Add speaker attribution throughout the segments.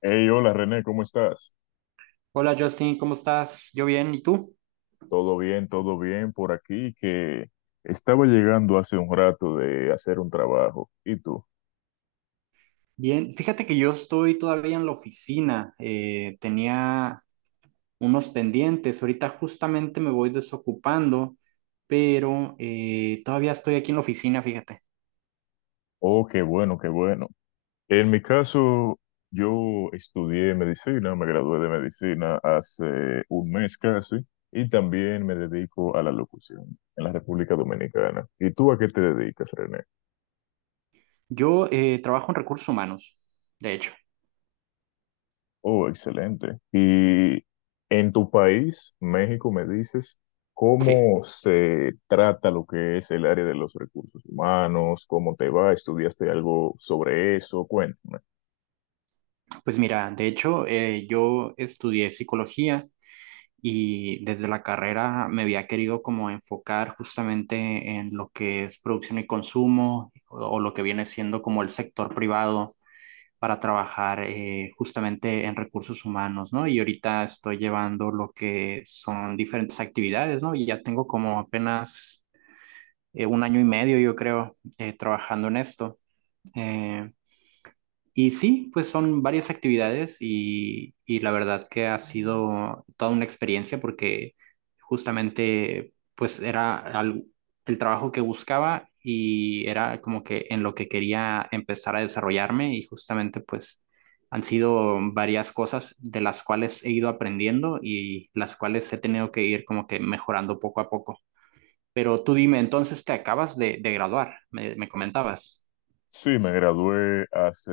Speaker 1: Hey, hola René, ¿cómo estás?
Speaker 2: Hola Justin, ¿cómo estás? Yo bien, ¿y tú?
Speaker 1: Todo bien por aquí, que estaba llegando hace un rato de hacer un trabajo. ¿Y tú?
Speaker 2: Bien, fíjate que yo estoy todavía en la oficina, tenía unos pendientes, ahorita justamente me voy desocupando, pero todavía estoy aquí en la oficina, fíjate.
Speaker 1: Oh, qué bueno, qué bueno. En mi caso, yo estudié medicina, me gradué de medicina hace un mes casi, y también me dedico a la locución en la República Dominicana. ¿Y tú a qué te dedicas, René?
Speaker 2: Yo trabajo en recursos humanos, de hecho.
Speaker 1: Oh, excelente. Y en tu país, México, me dices,
Speaker 2: Sí,
Speaker 1: ¿cómo se trata lo que es el área de los recursos humanos? ¿Cómo te va? ¿Estudiaste algo sobre eso? Cuéntame.
Speaker 2: pues mira, de hecho yo estudié psicología y desde la carrera me había querido como enfocar justamente en lo que es producción y consumo o lo que viene siendo como el sector privado para trabajar justamente en recursos humanos, ¿no? Y ahorita estoy llevando lo que son diferentes actividades, ¿no? Y ya tengo como apenas 1 año y medio, yo creo, trabajando en esto. Eh, y sí, pues son varias actividades y la verdad que ha sido toda una experiencia porque justamente pues el trabajo que buscaba y era como que en lo que quería empezar a desarrollarme y justamente pues han sido varias cosas de las cuales he ido aprendiendo y las cuales he tenido que ir como que mejorando poco a poco. Pero tú dime, entonces te acabas de graduar, me comentabas.
Speaker 1: Sí, me gradué hace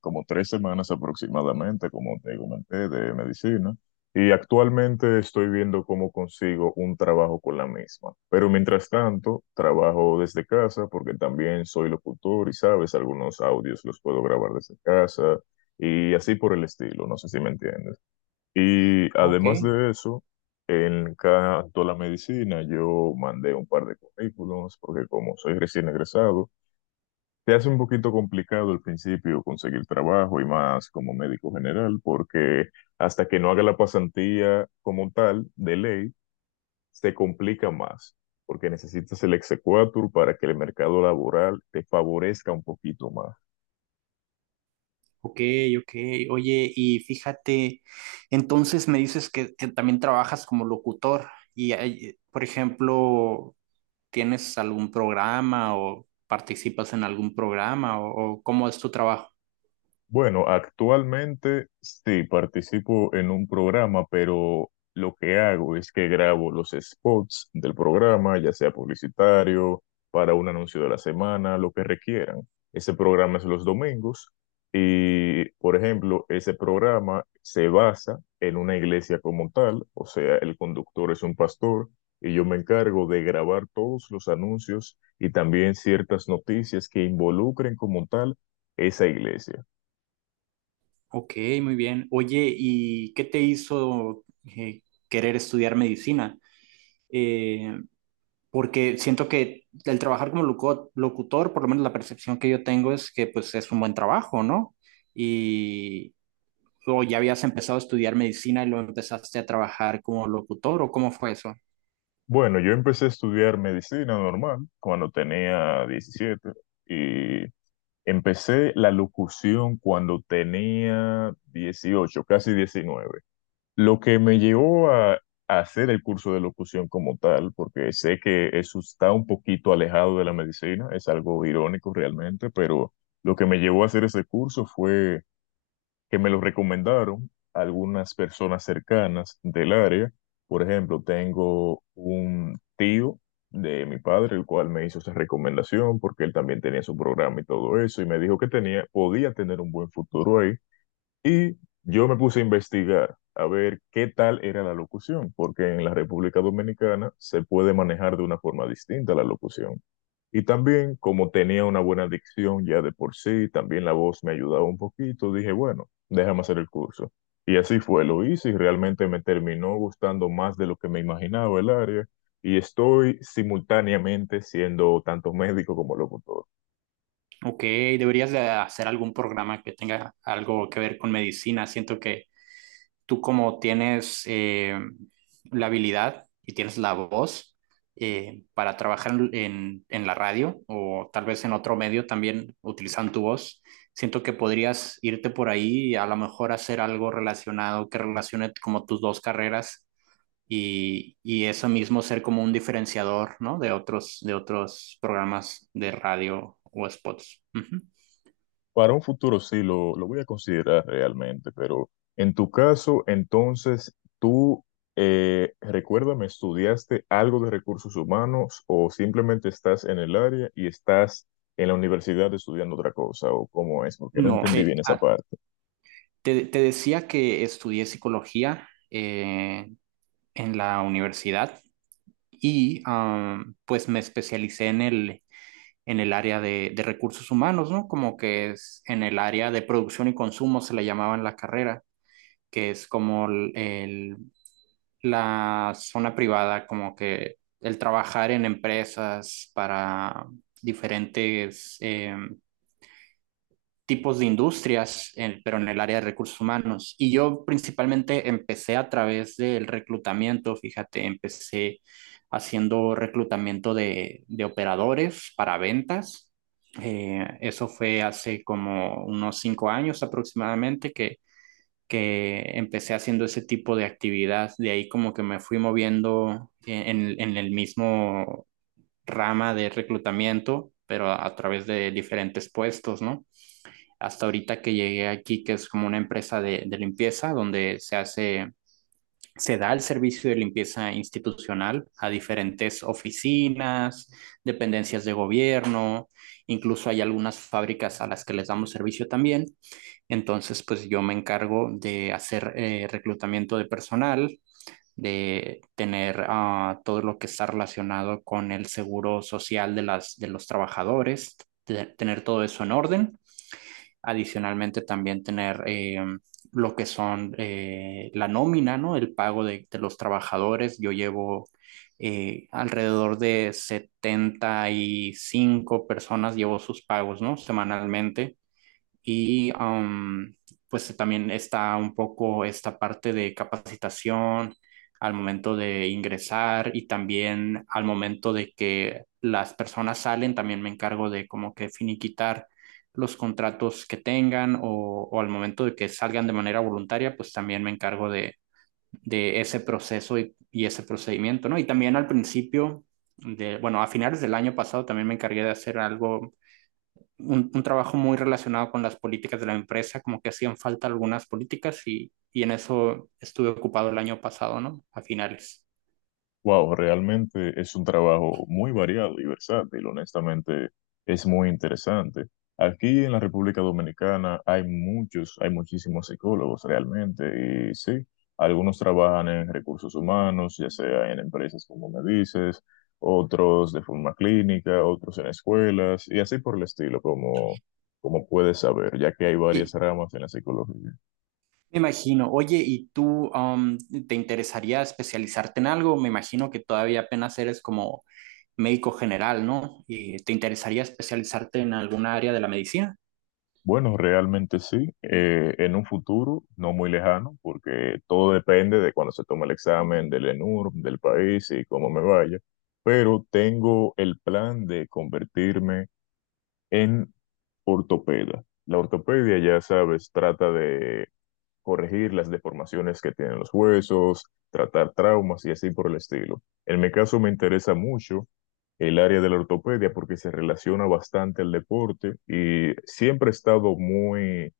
Speaker 1: como 3 semanas aproximadamente, como te comenté, de medicina. Y actualmente estoy viendo cómo consigo un trabajo con la misma. Pero mientras tanto, trabajo desde casa porque también soy locutor y, sabes, algunos audios los puedo grabar desde casa y así por el estilo, no sé si me entiendes. Y
Speaker 2: Ok.
Speaker 1: además de eso, en cuanto a la medicina, yo mandé un par de currículums porque como soy recién egresado, te hace un poquito complicado al principio conseguir trabajo y más como médico general, porque hasta que no haga la pasantía como tal, de ley, se complica más, porque necesitas el exequatur para que el mercado laboral te favorezca un poquito más.
Speaker 2: Ok, ok. Oye, y fíjate, entonces me dices que también trabajas como locutor y, por ejemplo, ¿tienes algún programa o participas en algún programa o cómo es tu trabajo?
Speaker 1: Bueno, actualmente sí participo en un programa, pero lo que hago es que grabo los spots del programa, ya sea publicitario, para un anuncio de la semana, lo que requieran. Ese programa es los domingos y, por ejemplo, ese programa se basa en una iglesia como tal, o sea, el conductor es un pastor y yo me encargo de grabar todos los anuncios y también ciertas noticias que involucren como tal esa iglesia.
Speaker 2: Ok, muy bien. Oye, ¿y qué te hizo querer estudiar medicina? Eh, porque siento que el trabajar como locutor, por lo menos la percepción que yo tengo es que pues es un buen trabajo, ¿no? ¿O ya habías empezado a estudiar medicina y lo empezaste a trabajar como locutor o cómo fue eso?
Speaker 1: Bueno, yo empecé a estudiar medicina normal cuando tenía 17 y empecé la locución cuando tenía 18, casi 19. Lo que me llevó a hacer el curso de locución como tal, porque sé que eso está un poquito alejado de la medicina, es algo irónico realmente, pero lo que me llevó a hacer ese curso fue que me lo recomendaron algunas personas cercanas del área. Por ejemplo, tengo un tío de mi padre, el cual me hizo esa recomendación porque él también tenía su programa y todo eso, y me dijo que tenía, podía tener un buen futuro ahí. Y yo me puse a investigar a ver qué tal era la locución, porque en la República Dominicana se puede manejar de una forma distinta la locución. Y también, como tenía una buena dicción ya de por sí, también la voz me ayudaba un poquito, dije, bueno, déjame hacer el curso. Y así fue, lo hice y realmente me terminó gustando más de lo que me imaginaba el área. Y estoy simultáneamente siendo tanto médico como locutor.
Speaker 2: Ok, deberías de hacer algún programa que tenga algo que ver con medicina. Siento que tú como tienes la habilidad y tienes la voz para trabajar en la radio o tal vez en otro medio también utilizando tu voz, siento que podrías irte por ahí y a lo mejor hacer algo relacionado que relacione como tus dos carreras y eso mismo ser como un diferenciador, ¿no? De otros programas de radio o spots. Ujú.
Speaker 1: Para un futuro sí, lo voy a considerar realmente, pero en tu caso, entonces, tú, recuérdame, ¿estudiaste algo de recursos humanos o simplemente estás en el área y estás en la universidad estudiando otra cosa o cómo es? Porque no
Speaker 2: No,
Speaker 1: entendí bien esa parte.
Speaker 2: te decía que estudié psicología en la universidad y pues me especialicé en el área de recursos humanos, ¿no? Como que es en el área de producción y consumo se le llamaba en la carrera, que es como el la zona privada, como que el trabajar en empresas para diferentes tipos de industrias, pero en el área de recursos humanos. Y yo principalmente empecé a través del reclutamiento, fíjate, empecé haciendo reclutamiento de operadores para ventas. Eso fue hace como unos 5 años aproximadamente que empecé haciendo ese tipo de actividad. De ahí como que me fui moviendo en el mismo rama de reclutamiento, pero a través de diferentes puestos, ¿no? Hasta ahorita que llegué aquí, que es como una empresa de limpieza, donde se da el servicio de limpieza institucional a diferentes oficinas, dependencias de gobierno, incluso hay algunas fábricas a las que les damos servicio también. Entonces, pues yo me encargo de hacer reclutamiento de personal, de tener todo lo que está relacionado con el seguro social de los trabajadores, de tener todo eso en orden. Adicionalmente, también tener lo que son la nómina, ¿no? El pago de los trabajadores. Yo llevo alrededor de 75 personas, llevo sus pagos, ¿no? Semanalmente. y um, pues también está un poco esta parte de capacitación al momento de ingresar y también al momento de que las personas salen, también me encargo de como que finiquitar los contratos que tengan o al momento de que salgan de manera voluntaria, pues también me encargo de ese proceso y ese procedimiento, ¿no? Y también al principio, bueno, a finales del año pasado también me encargué de hacer algo un trabajo muy relacionado con las políticas de la empresa, como que hacían falta algunas políticas y en eso estuve ocupado el año pasado, ¿no? A finales.
Speaker 1: Wow, realmente es un trabajo muy variado y versátil, honestamente es muy interesante. Aquí en la República Dominicana hay muchos, hay muchísimos psicólogos realmente y sí, algunos trabajan en recursos humanos, ya sea en empresas como me dices, otros de forma clínica, otros en escuelas y así por el estilo, como, como puedes saber, ya que hay varias
Speaker 2: Sí,
Speaker 1: ramas en la psicología.
Speaker 2: me imagino. Oye, ¿y tú te interesaría especializarte en algo? Me imagino que todavía apenas eres como médico general, ¿no? ¿Te interesaría especializarte en alguna área de la medicina?
Speaker 1: Bueno, realmente sí. En un futuro no muy lejano, porque todo depende de cuando se tome el examen del ENURB, del país y cómo me vaya. Pero tengo el plan de convertirme en ortopeda. La ortopedia, ya sabes, trata de corregir las deformaciones que tienen los huesos, tratar traumas y así por el estilo. En mi caso me interesa mucho el área de la ortopedia porque se relaciona bastante al deporte y siempre he estado muy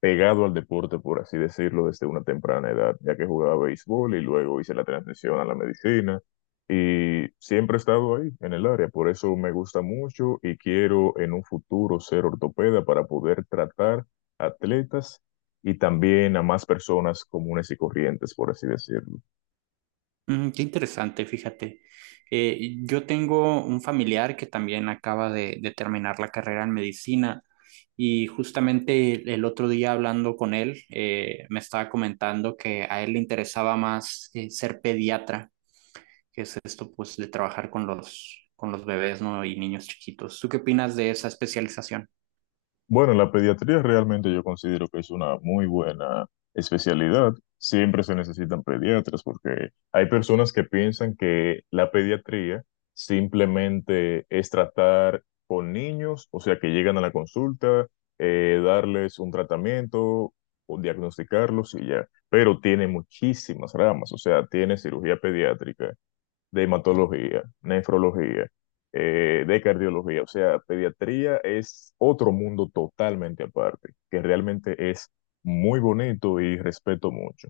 Speaker 1: pegado al deporte, por así decirlo, desde una temprana edad, ya que jugaba béisbol y luego hice la transición a la medicina y siempre he estado ahí, en el área, por eso me gusta mucho y quiero en un futuro ser ortopeda para poder tratar atletas y también a más personas comunes y corrientes, por así decirlo.
Speaker 2: Mm, qué interesante, fíjate. Yo tengo un familiar que también acaba de terminar la carrera en medicina y justamente el otro día hablando con él, me estaba comentando que a él le interesaba más ser pediatra, que es esto pues de trabajar con con los bebés, ¿no? Y niños chiquitos. ¿Tú qué opinas de esa especialización?
Speaker 1: Bueno, la pediatría realmente yo considero que es una muy buena especialidad. Siempre se necesitan pediatras porque hay personas que piensan que la pediatría simplemente es tratar con niños, o sea, que llegan a la consulta, darles un tratamiento o diagnosticarlos y ya. Pero tiene muchísimas ramas, o sea, tiene cirugía pediátrica de hematología, nefrología, de cardiología. O sea, pediatría es otro mundo totalmente aparte, que realmente es muy bonito y respeto mucho.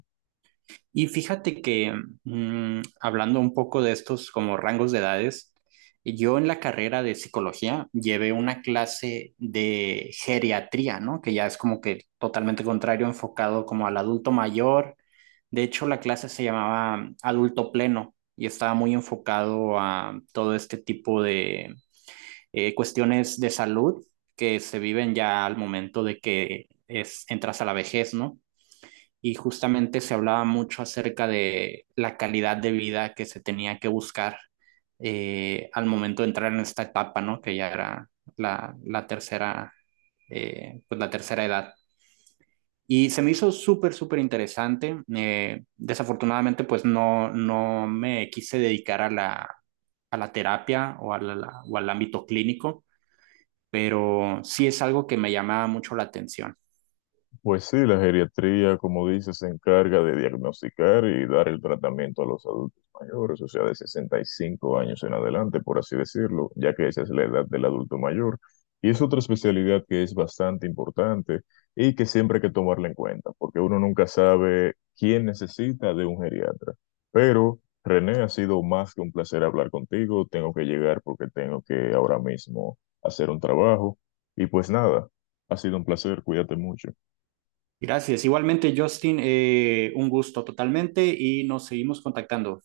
Speaker 2: Y fíjate que mm, hablando un poco de estos como rangos de edades, yo en la carrera de psicología llevé una clase de geriatría, ¿no? Que ya es como que totalmente contrario, enfocado como al adulto mayor. De hecho, la clase se llamaba adulto pleno y estaba muy enfocado a todo este tipo de cuestiones de salud que se viven ya al momento de entras a la vejez, ¿no? Y justamente se hablaba mucho acerca de la calidad de vida que se tenía que buscar al momento de entrar en esta etapa, ¿no? Que ya era la tercera, pues la tercera edad. Y se me hizo súper, súper interesante. Desafortunadamente, pues no, no me quise dedicar a a la terapia o al ámbito clínico, pero sí es algo que me llamaba mucho la atención.
Speaker 1: Pues sí, la geriatría, como dices, se encarga de diagnosticar y dar el tratamiento a los adultos mayores, o sea, de 65 años en adelante, por así decirlo, ya que esa es la edad del adulto mayor. Y es otra especialidad que es bastante importante y que siempre hay que tomarla en cuenta, porque uno nunca sabe quién necesita de un geriatra. Pero, René, ha sido más que un placer hablar contigo. Tengo que llegar porque tengo que ahora mismo hacer un trabajo. Y pues nada, ha sido un placer, cuídate mucho.
Speaker 2: Gracias. Igualmente, Justin, un gusto totalmente y nos seguimos contactando.